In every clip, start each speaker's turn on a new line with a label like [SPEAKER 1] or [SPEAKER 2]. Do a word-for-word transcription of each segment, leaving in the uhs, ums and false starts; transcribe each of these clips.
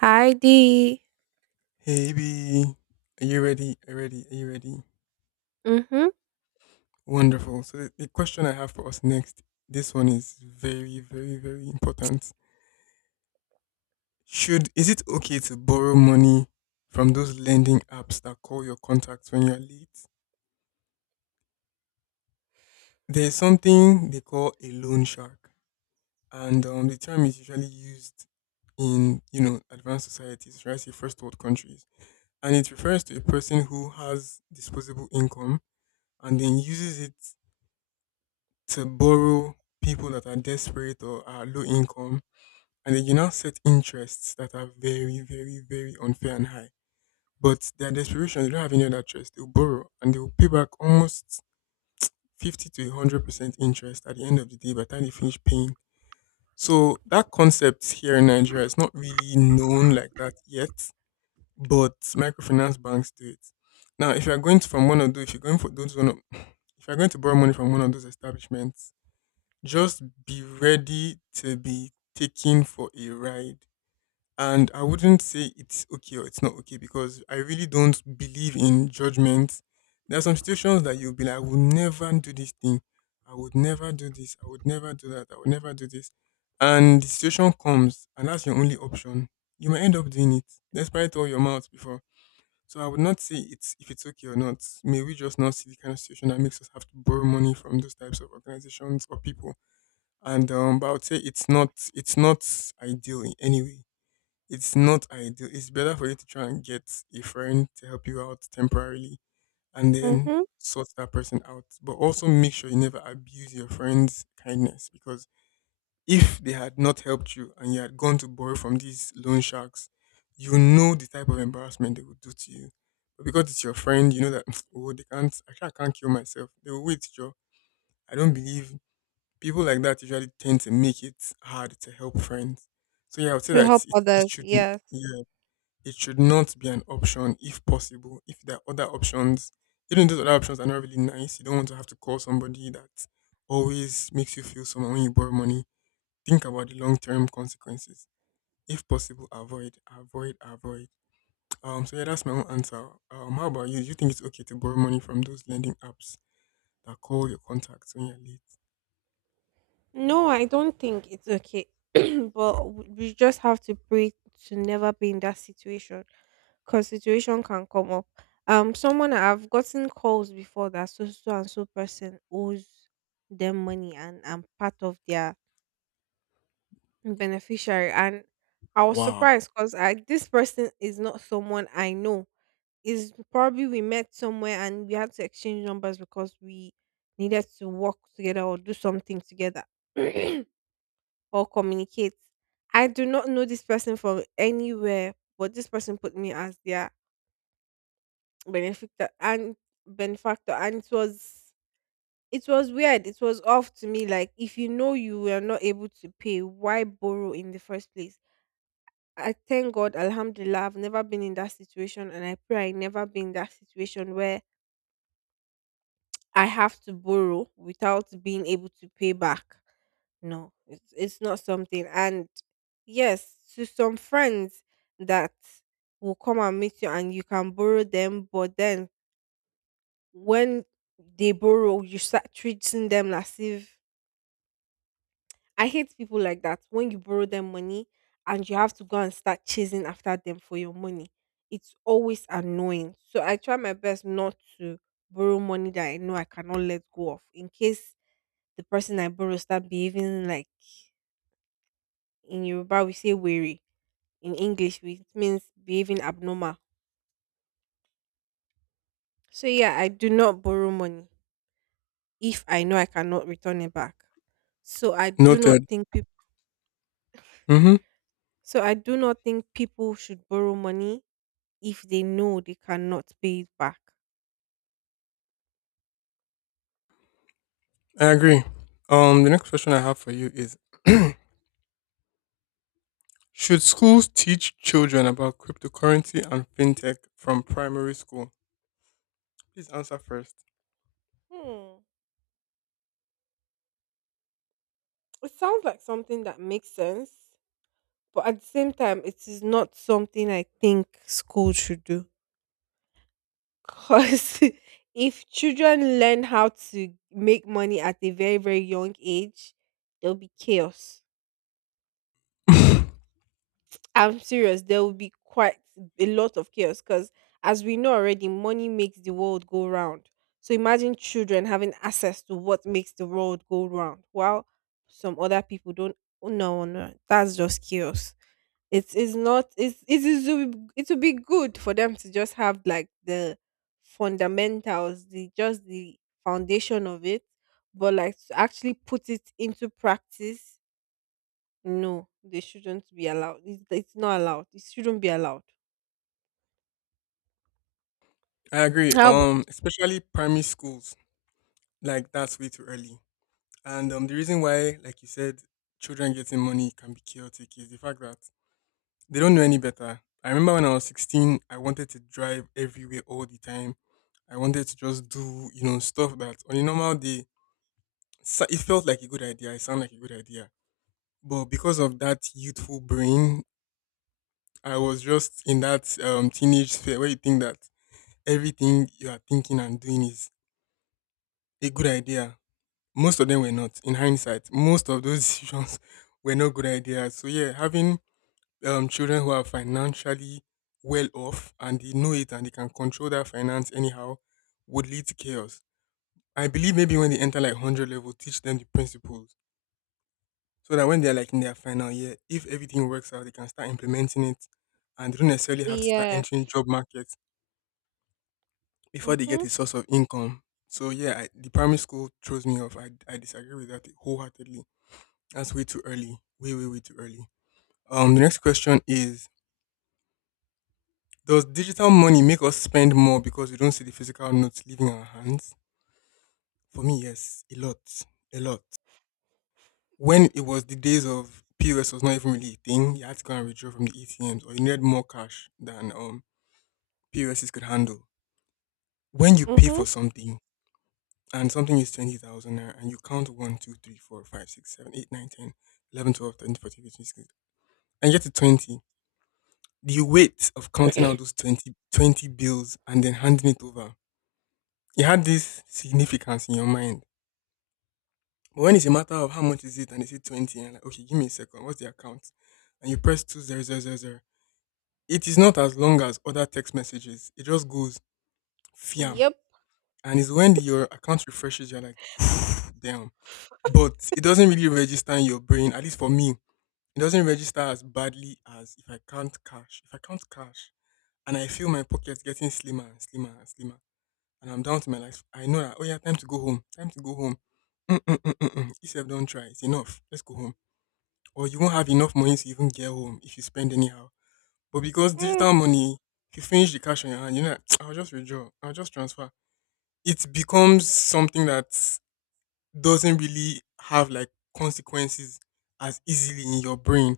[SPEAKER 1] Heidi.
[SPEAKER 2] Hey B, are you ready? Are you ready? Are you ready?
[SPEAKER 1] Mhm.
[SPEAKER 2] Wonderful. So the, the question I have for us next, this one is very, very, very important. Should is it okay to borrow money from those lending apps that call your contacts when you're late? There's something they call a loan shark, and um, the term is usually used in you know advanced societies, right? Say first world countries, and it refers to a person who has disposable income and then uses it to borrow people that are desperate or are low income, and then you now set interests that are very, very, very unfair and high. But their desperation, they don't have any other choice. They'll borrow and they'll pay back almost fifty to one hundred percent interest at the end of the day by the time they finish paying. So that concept here in Nigeria is not really known like that yet, but microfinance banks do it. Now, if you're going to from one of those, if you're going for those one of, if you're going to borrow money from one of those establishments, just be ready to be taken for a ride. And I wouldn't say it's okay or it's not okay because I really don't believe in judgment. There are some situations that you'll be like, I would never do this thing. I would never do this. I would never do that. I would never do this. And the situation comes, and that's your only option. You might end up doing it, despite all your mouth before. So I would not say it's if it's okay or not. May we just not see the kind of situation that makes us have to borrow money from those types of organizations or people and um, but I would say it's not it's not ideal in any way. It's not ideal. It's better for you to try and get a friend to help you out temporarily, and then
[SPEAKER 1] Mhm.
[SPEAKER 2] sort that person out. But also make sure you never abuse your friend's kindness, because if they had not helped you and you had gone to borrow from these loan sharks, you know the type of embarrassment they would do to you. But because it's your friend, you know that oh, they can't. Actually, I can't kill myself. They will wait, Joe. I don't believe people like that usually tend to make it hard to help friends. So yeah, I would say
[SPEAKER 1] To
[SPEAKER 2] that
[SPEAKER 1] help
[SPEAKER 2] it, it
[SPEAKER 1] others.
[SPEAKER 2] should.
[SPEAKER 1] Yes.
[SPEAKER 2] Yeah, it should not be an option if possible. If there are other options, even those other options are not really nice, you don't want to have to call somebody that always makes you feel someone when you borrow money. Think about the long term consequences. If possible, avoid, avoid, avoid. Um, so yeah, that's my own answer. Um, how about you? Do you think it's okay to borrow money from those lending apps that call your contacts when you're late?
[SPEAKER 1] No, I don't think it's okay. But w- we just have to pray to never be in that situation because situation can come up. Um, someone I've gotten calls before that so so and so person owes them money and I'm part of their beneficiary, and I was
[SPEAKER 2] Wow,
[SPEAKER 1] surprised because I this person is not someone I know. Is probably we met somewhere and we had to exchange numbers because we needed to work together or do something together or communicate. I do not know this person from anywhere, but this person put me as their benefactor and benefactor, and it was it was weird. It was off to me. Like, if you know you were not able to pay, why borrow in the first place? I thank God, Alhamdulillah, I've never been in that situation, and I pray I never be in that situation where I have to borrow without being able to pay back. No, it's, it's not something. And yes, to some friends that will come and meet you and you can borrow them, but then when they borrow, you start treating them as if— I hate people like that. When you borrow them money and you have to go and start chasing after them for your money, it's always annoying. So I try my best not to borrow money that I know I cannot let go of in case the person I borrow start behaving like, in Yoruba we say wary, in English which means behaving abnormal. So yeah, I do not borrow money if I know I cannot return it back. So I do not
[SPEAKER 2] noted.
[SPEAKER 1] think people
[SPEAKER 2] Mm-hmm.
[SPEAKER 1] so I do not think people should borrow money if they know they cannot pay it back.
[SPEAKER 2] I agree. Um, the next question I have for you is: should schools teach children about cryptocurrency and fintech from primary school? Please answer first.
[SPEAKER 1] Hmm. It sounds like something that makes sense. But at the same time, it is not something I think school should do. Because if children learn how to make money at a very, very young age, there'll be chaos.
[SPEAKER 2] I
[SPEAKER 1] I'm serious, there will be quite a lot of chaos. Because as we know already, money makes the world go round. So imagine children having access to what makes the world go round while some other people don't. No, no, that's just chaos. It is not. It's it is it would be good for them to just have like the fundamentals, the just the foundation of it, but like to actually put it into practice. No, they shouldn't be allowed. It's, it's not allowed. It shouldn't be allowed.
[SPEAKER 2] agree.
[SPEAKER 1] How about—
[SPEAKER 2] Um, especially primary schools, like that's way too early. And um, the reason why, like you said, children getting money can be chaotic is the fact that they don't know any better. I remember when I was sixteen, I wanted to drive everywhere all the time. I wanted to just do, you know, stuff that on a normal day. So it felt like a good idea. It sounded like a good idea. But because of that youthful brain, I was just in that um, teenage sphere where you think that everything you are thinking and doing is a good idea. Most of them were not. In hindsight, most of those decisions were not good ideas. So yeah, having um, children who are financially well off and they know it and they can control that finance anyhow would lead to chaos. I believe maybe when they enter like one hundred level, teach them the principles so that when they're like in their final year, if everything works out, they can start implementing it and they don't necessarily have to start
[SPEAKER 1] yes.
[SPEAKER 2] entering job markets before they get
[SPEAKER 1] Mhm.
[SPEAKER 2] a source of income. So yeah, I, the primary school throws me off. I, I disagree with that wholeheartedly. That's way too early. Way, way, way too early. Um, the next question is, does digital money make us spend more because we don't see the physical notes leaving our hands? For me, yes, a lot, a lot. When it was the days of P O S was not even really a thing, you had to go and withdraw from the A T Ms or you needed more cash than um P O Ss could handle. When you pay
[SPEAKER 1] Mhm.
[SPEAKER 2] for something and something is twenty thousand naira and you count one, two, three, four, five, six, seven, eight, nine, ten, eleven, twelve, thirteen, fourteen, fifteen, sixteen, and you get to twenty, the weight of counting out those twenty twenty bills and then handing it over, you had this significance in your mind. But when it's a matter of how much is it and they say twenty, and like, okay, give me a second, what's the account? And you press twenty thousand, it is not as long as other text messages. It just goes fiam.
[SPEAKER 1] Yep.
[SPEAKER 2] And it's when the, your account refreshes, you're like, damn. But it doesn't really register in your brain. At least for me, it doesn't register as badly as if I can't cash. If I can't cash and I feel my pockets getting slimmer and slimmer and slimmer, and I'm down to my life, I know that oh yeah, time to go home. Time to go home. Mm-mm-mm-mm-mm. If you don't try, it's enough. Let's go home. Or you won't have enough money to even get home if you spend anyhow. But because
[SPEAKER 1] Mm,
[SPEAKER 2] digital money, if you finish the cash on your hand, you know, that, I'll just withdraw. I'll just transfer. It becomes something that doesn't really have like consequences as easily in your brain.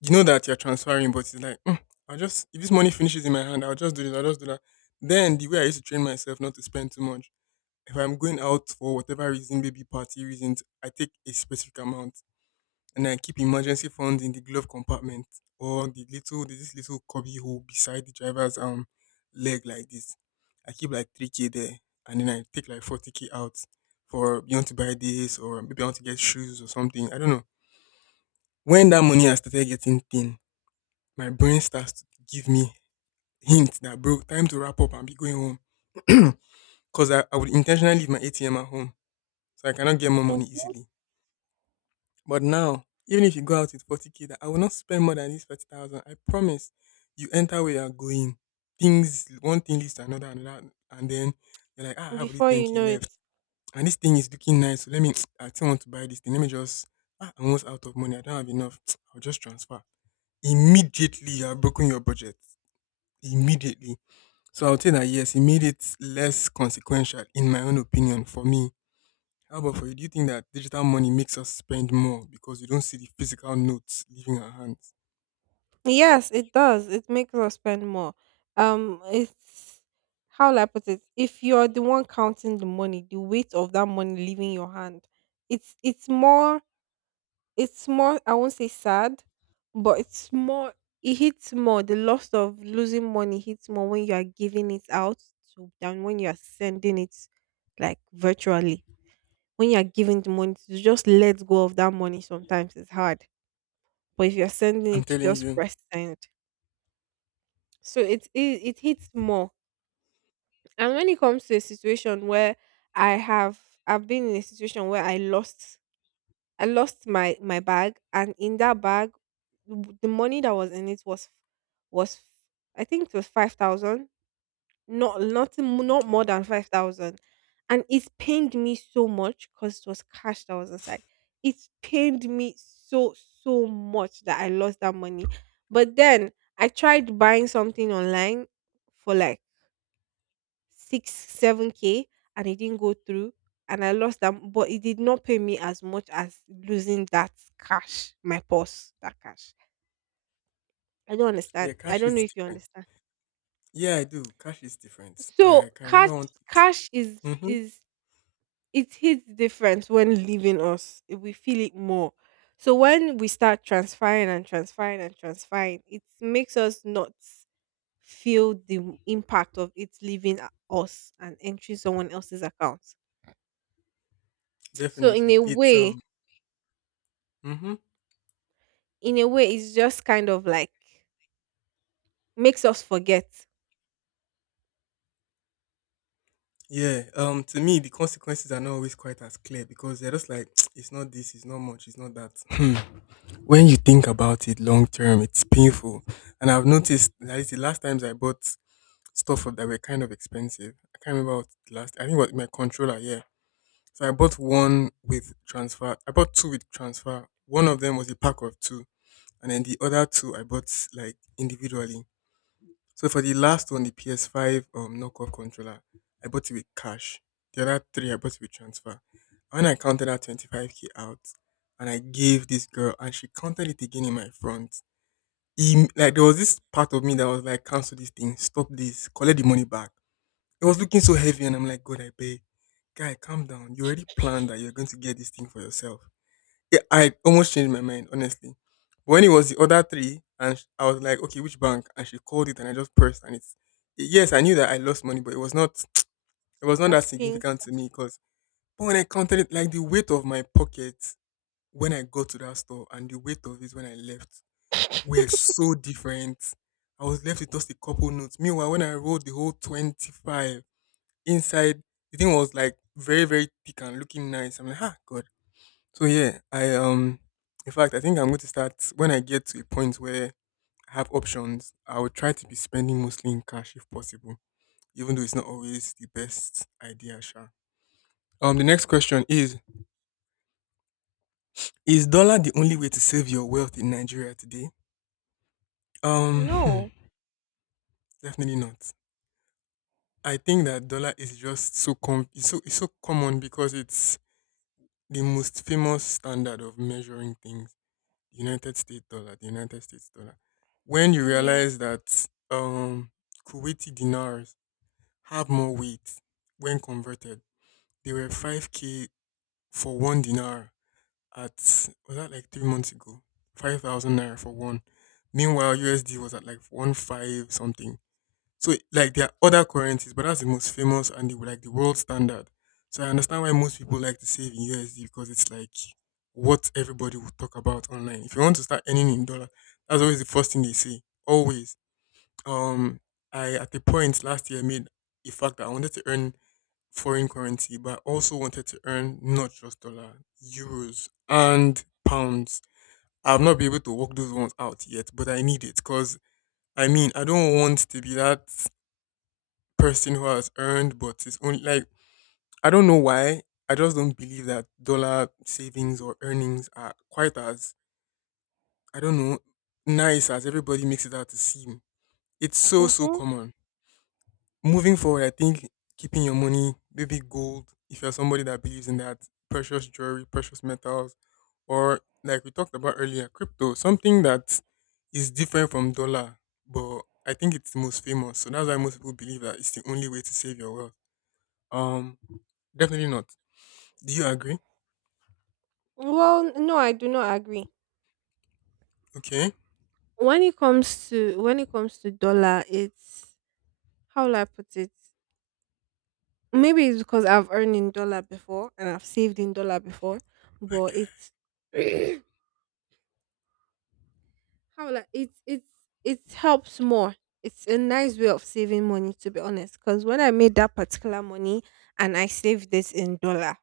[SPEAKER 2] You know that you're transferring, but it's like, "Mm, I'll just, if this money finishes in my hand, I'll just do this, I'll just do that." Then the way I used to train myself not to spend too much, if I'm going out for whatever reason, maybe party reasons, I take a specific amount and I keep emergency funds in the glove compartment or the little there's this little cubby hole beside the driver's um leg like this. I keep like three k there, and then I take like forty k out for you want to buy this or maybe I want to get shoes or something. I don't know. When that money has started getting thin, my brain starts to give me hints that bro, time to wrap up and be going home. Cause I, I would intentionally leave my A T M at home, so I cannot get more
[SPEAKER 1] mm.
[SPEAKER 2] money easily. But now, even if you go out with forty k, that I will not spend more than this thirty thousand. I promise you enter where you are going. Things, one thing leads to another, another, and then you're like, ah, I have only
[SPEAKER 1] Before you
[SPEAKER 2] ten k
[SPEAKER 1] know
[SPEAKER 2] left.
[SPEAKER 1] it.
[SPEAKER 2] And this thing is looking nice. So let me, I still want to buy this thing. Let me just, ah, I'm almost out of money. I don't have enough. I'll just transfer. Immediately, you have broken your budget. Immediately. So I'll say that yes, it made it less consequential, in my own opinion, for me. How about for you? Do you think that digital money makes us spend more because you don't see the physical notes leaving our hands?
[SPEAKER 1] Yes, it does. It makes us spend more. Um, it's how will I put it? If you're the one counting the money, the weight of that money leaving your hand, it's it's more It's more I won't say sad, but it's more— it hits more. The loss of losing money hits more when you are giving it out to, than when you are sending it like virtually. When you are giving the money to just let go of that money, sometimes it's hard. But if you're sending
[SPEAKER 2] I'm
[SPEAKER 1] it, you
[SPEAKER 2] telling
[SPEAKER 1] just
[SPEAKER 2] you.
[SPEAKER 1] press send. So it, it it hits more. And when it comes to a situation where I have I've been in a situation where I lost I lost my my bag, and in that bag, w- the money that was in it was was I think it was five thousand, not not m- not more
[SPEAKER 2] Okay.
[SPEAKER 1] than five thousand, and it pained me so much because it was cash that was inside. It pained me so so much that I lost that money. But then I tried buying something online for like six, seven k, and it didn't go through and I lost them, but it did not pay me as much as losing that cash, my purse, that cash. I don't
[SPEAKER 2] Yeah,
[SPEAKER 1] understand. I
[SPEAKER 2] cash
[SPEAKER 1] don't know
[SPEAKER 2] is
[SPEAKER 1] if you
[SPEAKER 2] different.
[SPEAKER 1] understand.
[SPEAKER 2] Yeah, I do. Cash is different. I
[SPEAKER 1] So
[SPEAKER 2] can
[SPEAKER 1] cash
[SPEAKER 2] remember one.
[SPEAKER 1] cash is
[SPEAKER 2] Mm-hmm.
[SPEAKER 1] is it hits different when leaving us. We feel it more. So when we start transferring and transferring and transferring, it makes us not feel the impact of it leaving a- us and entering someone else's account. So in
[SPEAKER 2] Definitely.
[SPEAKER 1] a
[SPEAKER 2] It's
[SPEAKER 1] way,
[SPEAKER 2] um. Mm-hmm.
[SPEAKER 1] in a way, it's just kind of like makes us forget—
[SPEAKER 2] Yeah. Um. To me, the consequences are not always quite as clear because they're just like it's not this, it's not much, it's not that. Hmm. When you think about it long term, it's painful. And I've noticed that is the last times I bought stuff that were kind of expensive. I can't remember what the last. I think what my controller. Yeah. So I bought one with transfer. I bought two with transfer. One of them was a pack of two, and then the other two I bought like individually. So for the last one, the P S five um knockoff controller, I bought it with cash. The other three I bought it with transfer. When I counted out twenty-five k out, and I gave this girl, and she counted it again in my front. Im- like there was this part of me that was like, cancel this thing, stop this, collect the money back. It was looking so heavy, and I'm like, God, I beg, guy, calm down. You already planned that you're going to get this thing for yourself. Yeah, I almost changed my mind, honestly. But when it was the other three, and sh- I was like, okay, which bank? And she called it, and I just pressed, and it's yes, I knew that I lost money, but it was not, it was not that
[SPEAKER 1] as pink—
[SPEAKER 2] significant to me because. But when I counted it, like the weight of my pocket when I got to that store and the weight of it when I left were so different. I was left with just a couple notes. Meanwhile, when I rolled the whole twenty-five, inside the thing was like very very thick and looking nice. I'm like, ah, God. So yeah, I um, in fact, I think I'm going to start when I get to a point where I have options. I will try to be spending mostly in cash if possible, even though it's not always the best idea. Sure. Um, the next question is: is dollar the only way to save your wealth in Nigeria today? Um, hmm,
[SPEAKER 1] no—
[SPEAKER 2] Definitely not. I think that dollar is just so com- it's so it's so common because it's the most famous standard of measuring things. United States dollar, the United States dollar. When you
[SPEAKER 1] yeah—
[SPEAKER 2] realize that um, Kuwaiti dinars have more weight when converted, they were five k for one dinar at, was that like three months ago? five thousand naira for one. Meanwhile, U S D was at like one five something. So like there are other currencies, but that's the most famous and the like the world standard. So I understand why most people like to save in U S D because it's like what everybody will talk about online. If you want to start earning in dollar, that's always the first thing they say. Always. Um I at the point last year made a fact that I wanted to earn foreign currency, but I also wanted to earn not just dollar, euros and pounds. I've not been able to work those ones out yet, but I need it because I mean I don't want to be that person who has earned but is only like I don't know why. I just don't believe that dollar savings or earnings are quite as I don't know nice as everybody makes it out to seem. It's so so
[SPEAKER 1] mm-hmm.
[SPEAKER 2] common. Moving forward, I think keeping your money, maybe gold, if you're somebody that believes in that, precious jewelry, precious metals, or like we talked about earlier, crypto, something that is different from dollar, but I think it's the most famous. So that's why most people believe that it's the only way to save your wealth. Um, Definitely not. Do you agree?
[SPEAKER 1] well no, I do not agree.
[SPEAKER 2] Okay.
[SPEAKER 1] When it comes to— when it comes to dollar, it's— how will I put it? Maybe it's because I've earned in dollar before and I've saved in dollar before,
[SPEAKER 2] Like
[SPEAKER 1] but
[SPEAKER 2] uh,
[SPEAKER 1] it's— how will I— it's it's it helps more. It's a nice way of saving money, to be honest, because when I made that particular money and I saved this in dollar,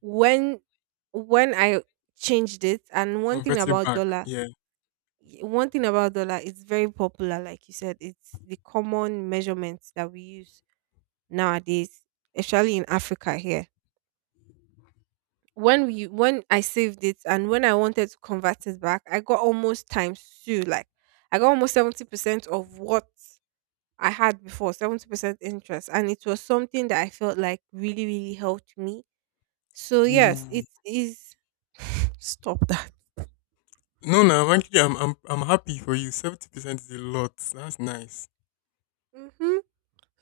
[SPEAKER 1] when— when I changed it, and one thing
[SPEAKER 2] convert it
[SPEAKER 1] about
[SPEAKER 2] back.
[SPEAKER 1] dollar—
[SPEAKER 2] Yeah.
[SPEAKER 1] y- one thing about dollar, it's very popular. Like you said, it's the common measurement that we use nowadays, especially in Africa here. When we— when I saved it and when I wanted to convert it back, I got almost times two. Like, I got almost seventy percent of what I had before, seventy percent interest, and it was something that I felt like really really helped me. So yes,
[SPEAKER 2] Ooh.
[SPEAKER 1] it is. Stop that.
[SPEAKER 2] No, no. I'm actually, I'm, I'm, I'm happy for you. Seventy percent is a lot. That's nice,
[SPEAKER 1] Mm-hmm.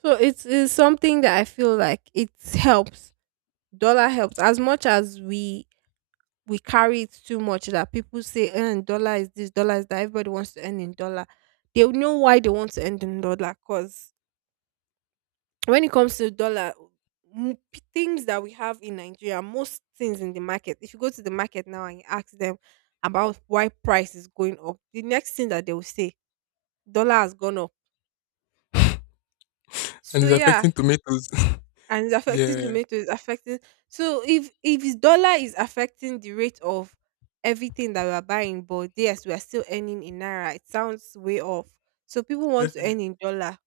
[SPEAKER 1] So it is something that I feel like it helps. Dollar helps as much as we we carry it too much that people say, "Earn dollar is this, dollar is that." Everybody wants to earn in dollar. They will know why they want to earn in dollar. Cause when it comes to dollar, m- p- things that we have in Nigeria, most things in the market. If you go to the market now and you ask them about why price is going up, the next thing that they will say, "Dollar has gone up."
[SPEAKER 2] and
[SPEAKER 1] So
[SPEAKER 2] it's
[SPEAKER 1] yeah,
[SPEAKER 2] affecting tomatoes.
[SPEAKER 1] and it's affecting
[SPEAKER 2] yeah,
[SPEAKER 1] tomatoes. It's affecting— so if if his dollar is affecting the rate of everything that we are buying, but yes we are still earning in naira, it sounds way off. So people want to
[SPEAKER 2] definitely.
[SPEAKER 1] earn in dollar.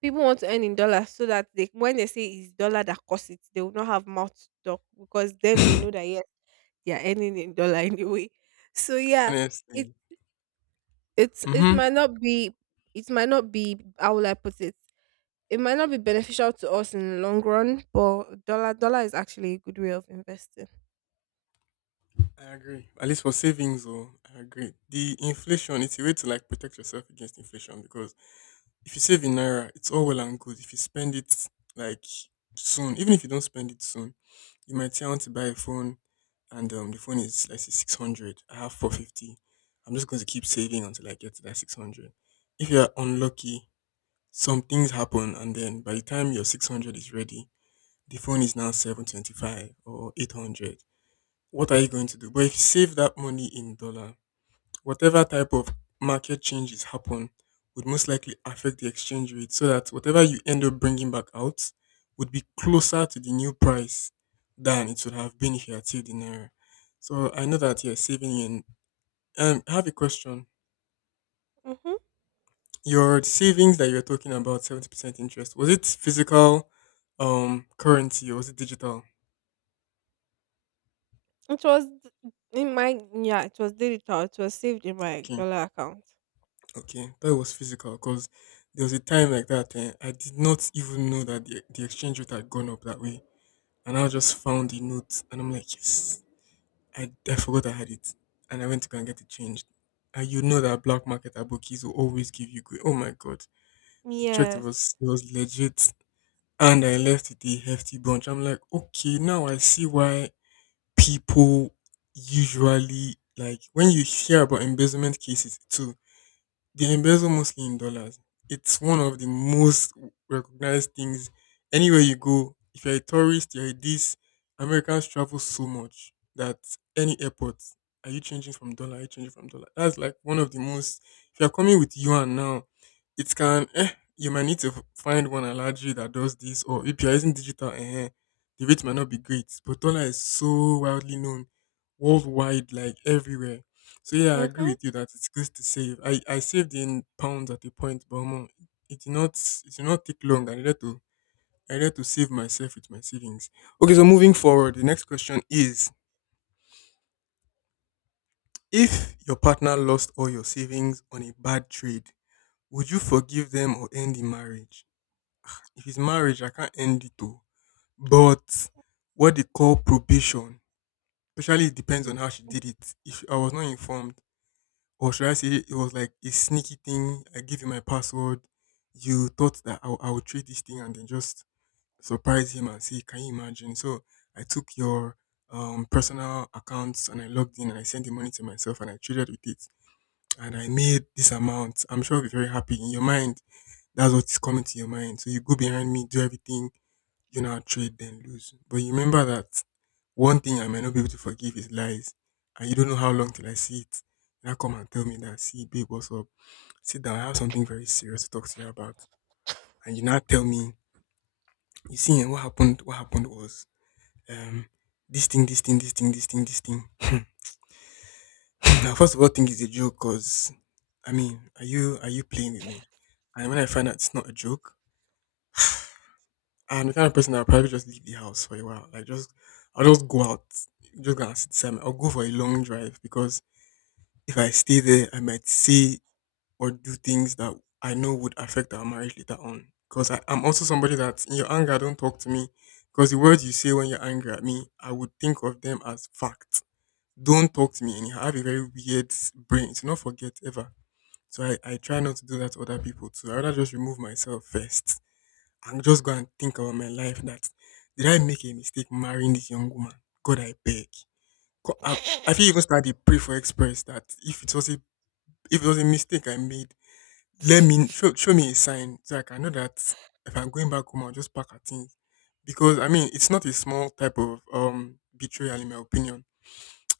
[SPEAKER 1] People want to earn in dollar, so that they— when they say it's dollar that costs it, they will not have mouth to talk, because then they know that yes, they are earning in dollar. Anyway, so yeah, it
[SPEAKER 2] Honestly.
[SPEAKER 1] it's it
[SPEAKER 2] Mm-hmm.
[SPEAKER 1] might not be— it might not be— how will I put it? It might not be beneficial to us in the long run, but dollar dollar is actually a good way of investing.
[SPEAKER 2] I agree. At least for savings, though, I agree. The inflation, it's a way to like protect yourself against inflation because if you save in naira, it's all well and good. If you spend it like soon, even if you don't spend it soon, you might say I want to buy a phone and um, the phone is let's say six hundred. I have four fifty. I'm just going to keep saving until I get to that six hundred. If you are unlucky, some things happen, and then by the time your six hundred is ready, the phone is now seven twenty five or eight hundred. What are you going to do? But if you save that money in dollars whatever type of market changes happen would most likely affect the exchange rate so that whatever you end up bringing back out would be closer to the new price than it would have been if you had saved in naira. So I know that you're saving in. Um, I have a question.
[SPEAKER 1] Mm-hmm.
[SPEAKER 2] Your savings that you're talking about, seventy percent interest, was it physical um, currency or was it digital?
[SPEAKER 1] It was d- in my— yeah, it was digital. It was saved in my
[SPEAKER 2] Okay,
[SPEAKER 1] dollar account.
[SPEAKER 2] okay. That was physical because there was a time like that. And I did not even know that the, the exchange rate had gone up that way. And I just found the note and I'm like, yes, I, I forgot I had it. And I went to go and get it changed. And you know that black market at bookies will always give you good. Oh my God. The check it
[SPEAKER 1] Yes.
[SPEAKER 2] was, it was legit. And I left with a hefty bunch. I'm like, okay, now I see why people usually, like, when you hear about embezzlement cases, too they embezzle mostly in dollars. It's one of the most recognized things. Anywhere you go, if you're a tourist, you're a this, Americans travel so much that any airport, are you changing from dollar? Are you changing from dollar? That's like one of the most. If you're coming with yuan now, it can, eh, you might need to f- find one at large that does this, or if you're using digital, eh, the rate might not be great. But dollar is so widely known worldwide, like everywhere so yeah, I agree
[SPEAKER 1] Mhm.
[SPEAKER 2] with you that it's good to save. I, I saved in pounds at a point, but omo, it did not it did not take long. I needed to I needed to save myself with my savings. Okay, so moving forward, the next question is: if your partner lost all your savings on a bad trade, would you forgive them or end the marriage? If it's marriage, I can't end it too. But what they call probation, especially it depends
[SPEAKER 1] Mm,
[SPEAKER 2] on how she
[SPEAKER 1] mm.
[SPEAKER 2] did it. If I was not informed, or should I say it was like a sneaky thing. I give you my password. You thought that I, would- I would trade this thing and then just surprise him and say, can you imagine? So I took your um, personal accounts and I logged in and I sent the money to myself and I traded with it. And I made this amount. I'm sure I'll be very happy. In your mind, that's what's coming to your mind. So you go behind me, do everything, you now trade, then lose. But you remember that one thing I may not be able to forgive is lies. And you don't know how long till I see it. Now come and tell me that, see, babe, what's up? Sit down, I have something very serious to talk to you about. And you now tell me, you see, eh, what happened, what happened was, um, this thing, this thing, this thing, this thing, this thing. Now, first of all, think it's a joke because, I mean, are you, are you playing with me? And when I find out it's not a joke, I'm the kind of person that I'll probably just leave the house for a while. Like, just, I'll just go out, just gonna sit, some- I'll go for a long drive because if I stay there, I might see or do things that I know would affect our marriage later on. Because I'm also somebody that in your anger, don't talk to me. Because the words you say when you're angry at me, I would think of them as facts. Don't talk to me anyhow. I have a very weird s- brain. Do not forget ever. So I, I try not to do that to other people too. I rather just remove myself first and just go and think about my life that did I make a mistake marrying this young woman? God, I beg. Co- I, I feel even start to pray for express that if it was a if it was a mistake I made, let me show, show me a sign so I can know that if I'm going back home, I'll just pack her things. Because I mean, it's not a small type of um betrayal, in my opinion.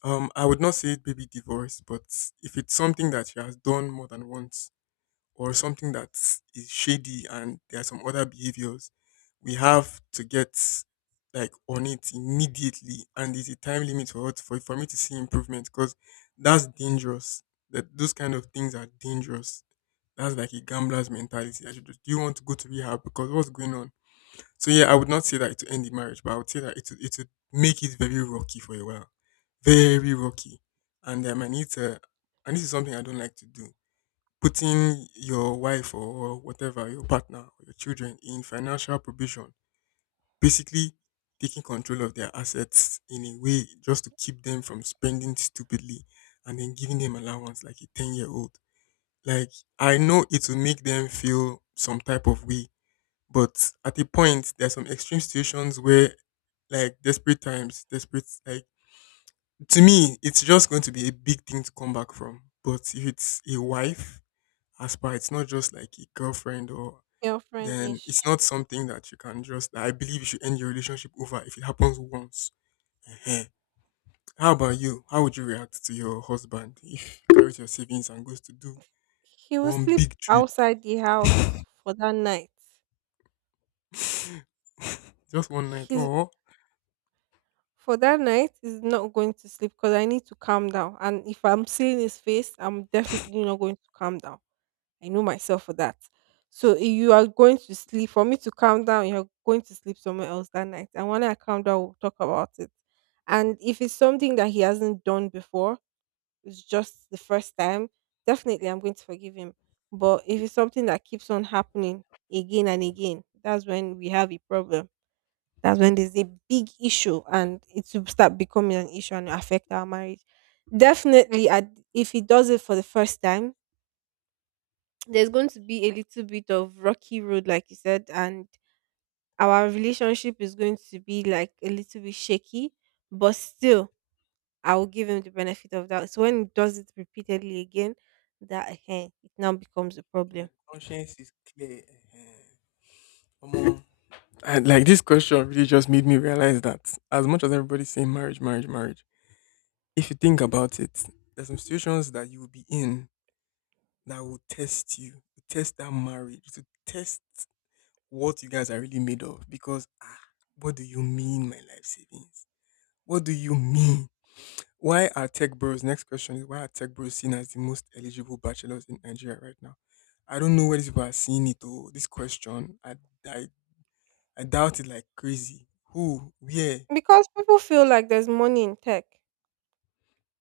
[SPEAKER 2] Um, I would not say it baby divorce, but if it's something that she has done more than once, or something that is shady and there are some other behaviors, we have to get like on it immediately and there's a time limit for it, for, for me to see improvement because that's dangerous. That those kind of things are dangerous. That's like a gambler's mentality. I should just, do you want to go to rehab because what's going on? So yeah, I would not say that to end the marriage, but I would say that it would, it would make it very rocky for a while, very rocky, and um, I need to. And this is something I don't like to do putting your wife or whatever, your partner or your children in financial provision, basically taking control of their assets in a way just to keep them from spending stupidly and then giving them allowance like a ten year old. Like, I know it will make them feel some type of way, but at a point, there are some extreme situations where, like, desperate times, desperate, like, to me, it's just going to be a big thing to come back from. But if it's a wife, as per it's not just like a girlfriend or then it's
[SPEAKER 1] Girlfriend-ish.
[SPEAKER 2] not something that you can just I believe you should end your relationship over if it happens once. Ehen. How about you? How would you react to your husband if he carries your savings and goes to do
[SPEAKER 1] He will
[SPEAKER 2] one
[SPEAKER 1] sleep
[SPEAKER 2] big trade?
[SPEAKER 1] outside the house for that night.
[SPEAKER 2] Just one night.
[SPEAKER 1] He's
[SPEAKER 2] Oh,
[SPEAKER 1] For that night he's not going to sleep, because I need to calm down. And if I'm seeing his face, I'm definitely not going to calm down. I know myself for that. So if you are going to sleep for me to calm down, you're going to sleep somewhere else that night. And when I calm down, we'll talk about it. And if it's something that he hasn't done before, it's just the first time, definitely I'm going to forgive him. But if it's something that keeps on happening again and again, that's when we have a problem. That's when there's a big issue and it will start becoming an issue and affect our marriage. Definitely, at- if he does it for the first time, there's going to be a little bit of rocky road, like you said, and our relationship is going to be like a little bit shaky. But still, I will give him the benefit of doubt. So when he does it repeatedly again, that eh, it now becomes a
[SPEAKER 2] my
[SPEAKER 1] problem
[SPEAKER 2] conscience is clear. Ehen. Omo. And like, this question really just made me realize that as much as everybody's saying marriage, marriage, marriage, if you think about it, there's some situations that you will be in that will test you, to test that marriage, to test what you guys are really made of. Because ah, what do you mean, my life savings? What do you mean? Why are tech bros? Next question is: why are tech bros seen as the most eligible bachelors in Nigeria right now? I don't know where these people are seeing it. Oh, this question, I, I, I doubt it like crazy. Who? Where?
[SPEAKER 1] because people feel like there's money in tech.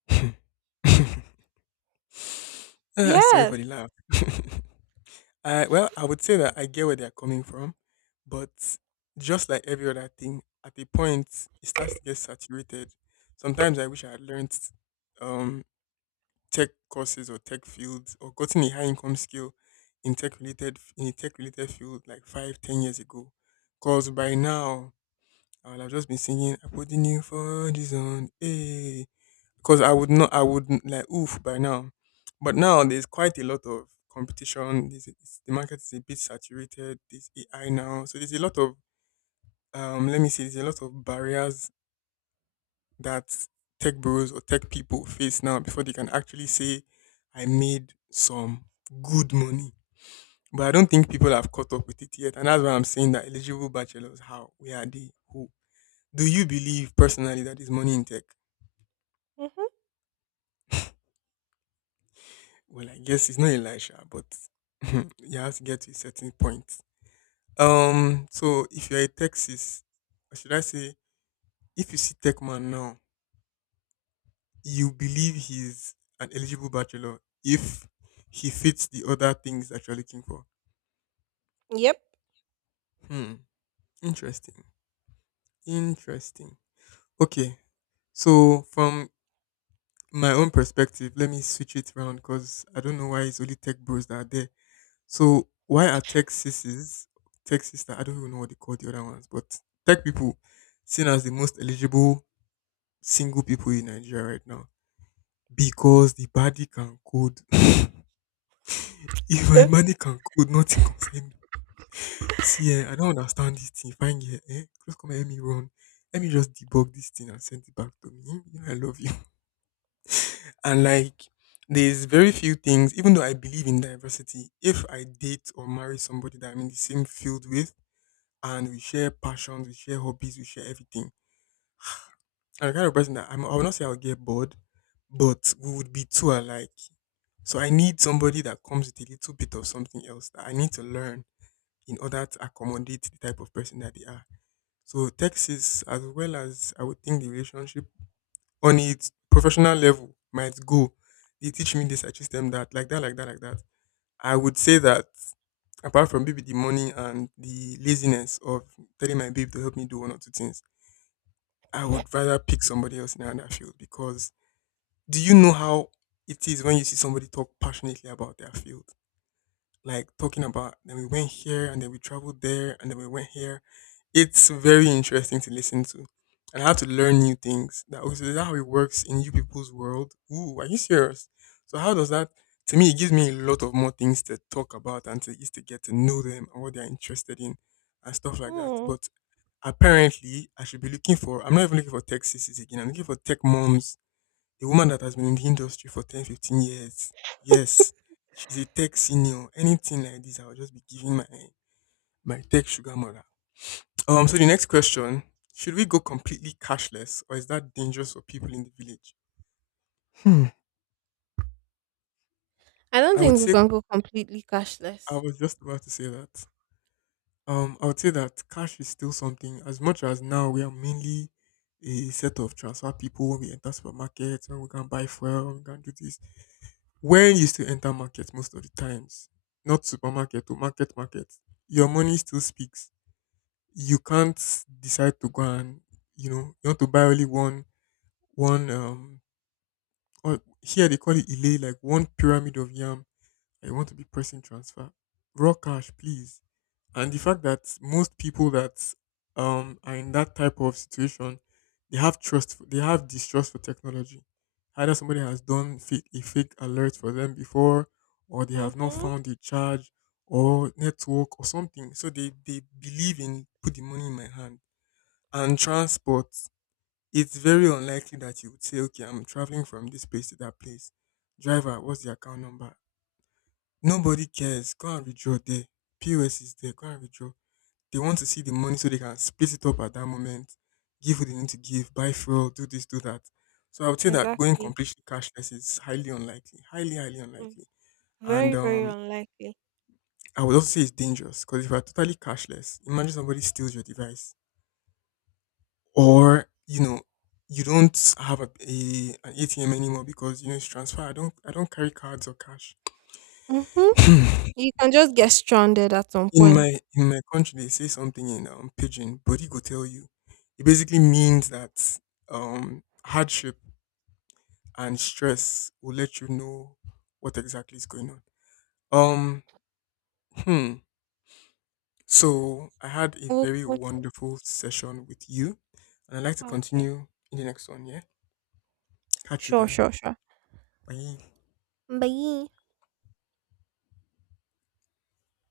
[SPEAKER 2] Ah, sorry for
[SPEAKER 1] Yes.
[SPEAKER 2] the laugh. I well, I would say that I get where they're coming from, but just like every other thing, at a point it starts to get saturated. Sometimes I wish I had learned um, tech courses or tech fields or gotten a high income skill in tech related in a tech related field like five, ten years ago. Cause by now I would have just been singing "I put the new for this on," eh? Because I would not, I would like oof by now. But now there's quite a lot of competition. This it's, the market is a bit saturated. There's A I now, so there's a lot of um. Let me see. There's a lot of barriers that tech bros or tech people face now before they can actually say, "I made some good money." But I don't think people have caught up with it yet, and that's why I'm saying that eligible bachelors, how where are they, who do you believe personally that there's money in tech?
[SPEAKER 1] Mm-hmm.
[SPEAKER 2] Well, I guess it's not Elisha, but you have to get to a certain point. Um, so if you're a Texas, or should I say, if you see tech man now, you believe he's an eligible bachelor if he fits the other things that you're looking for.
[SPEAKER 1] Yep.
[SPEAKER 2] Hmm. Interesting. Interesting. Okay. So from my own perspective, let me switch it around because I don't know why it's only tech bros that are there. So why are tech sissies, tech sister? I don't even know what they call the other ones, but tech people seen as the most eligible single people in Nigeria right now because the body can code. If my
[SPEAKER 1] Eh.
[SPEAKER 2] money can code, nothing concern me. See, eh, I don't understand this thing. Fine, yeah, eh? Just come and help me run. Let me just debug this thing and send it back to me. You know, I love you. And like, there's very few things. Even though I believe in diversity, if I date or marry somebody that I'm in the same field with and we share passions, we share hobbies, we share everything. I'm the kind of person that I'm, I will not say I'll get bored, but we would be too alike. So I need somebody that comes with a little bit of something else that I need to learn in order to accommodate the type of person that they are. So Texas, as well as I would think the relationship on its professional level might go. They teach me this, I teach them that, like that, like that, like that. I would say that apart from maybe the money and the laziness of telling my babe to help me do one or two things, I would rather pick somebody else in another field because do you know how it is when you see somebody talk passionately about their field? Like talking about then we went here and then we traveled there and then we went here. It's very interesting to listen to. And I have to learn new things. That was is that how it works in you people's world. Ooh, are you serious? So how does that to me it gives me a lot of more things to talk about and to just to get to know them and what they're interested in and stuff like that.
[SPEAKER 1] Hmm.
[SPEAKER 2] But apparently, I should be looking for, I'm not even looking for tech sissies again. I'm looking for tech moms, a woman that has been in the industry for ten, fifteen years. Yes, she's a tech senior. Anything like this, I will just be giving my, my tech sugar mother. Um, so the next question, should we go completely cashless or is that dangerous for people in the village? Hmm.
[SPEAKER 1] I don't
[SPEAKER 2] I would
[SPEAKER 1] think we
[SPEAKER 2] say,
[SPEAKER 1] can go completely
[SPEAKER 2] I
[SPEAKER 1] cashless.
[SPEAKER 2] was just about to say that. Um, I would say that cash is still something. As much as now we are mainly a set of transfer people when we enter supermarkets, when we can buy fuel, when we can do this. When you still enter market most of the times, not supermarket to market market, your money still speaks. You can't decide to go and you know you want to buy only one one um or here they call it elay, like one pyramid of yam. I want to be pressing transfer. Raw cash, please, and the fact that most people that um are in that type of situation, they have trust for, they have distrust for technology, either somebody has done fake, a fake alert for them before, or they have not
[SPEAKER 1] Mm-hmm.
[SPEAKER 2] found a charge or network or something, so they they believe in put the money in my hand and transport. It's very unlikely that you would say, okay, I'm traveling from this place to that place, driver, what's the account number? Nobody cares. Go and withdraw there. P O S is there. Go and withdraw. They want to see the money so they can split it up at that moment, give what they need to give, buy fuel, do this, do that. So I would say that going
[SPEAKER 1] Exactly.
[SPEAKER 2] completely cashless is highly unlikely, highly, highly
[SPEAKER 1] Mm.
[SPEAKER 2] unlikely. And
[SPEAKER 1] Very, very
[SPEAKER 2] um,
[SPEAKER 1] unlikely.
[SPEAKER 2] I would also say it's dangerous because if you are totally cashless, imagine somebody steals your device or, you know, you don't have a, a an A T M anymore because you know it's transfer. I don't I don't carry cards or cash.
[SPEAKER 1] Mm-hmm. You can just get stranded at some
[SPEAKER 2] In
[SPEAKER 1] point.
[SPEAKER 2] my in my country, they say something in um, pidgin. Body go tell you. It basically means that um, hardship and stress will let you know what exactly is going on. Um, hmm. So I had a
[SPEAKER 1] We'll—
[SPEAKER 2] very wonderful session with you, and I'd like to
[SPEAKER 1] okay. Okay.
[SPEAKER 2] continue in the next one. Yeah, catch you
[SPEAKER 1] Sure,
[SPEAKER 2] then.
[SPEAKER 1] sure, sure.
[SPEAKER 2] Bye.
[SPEAKER 1] Bye.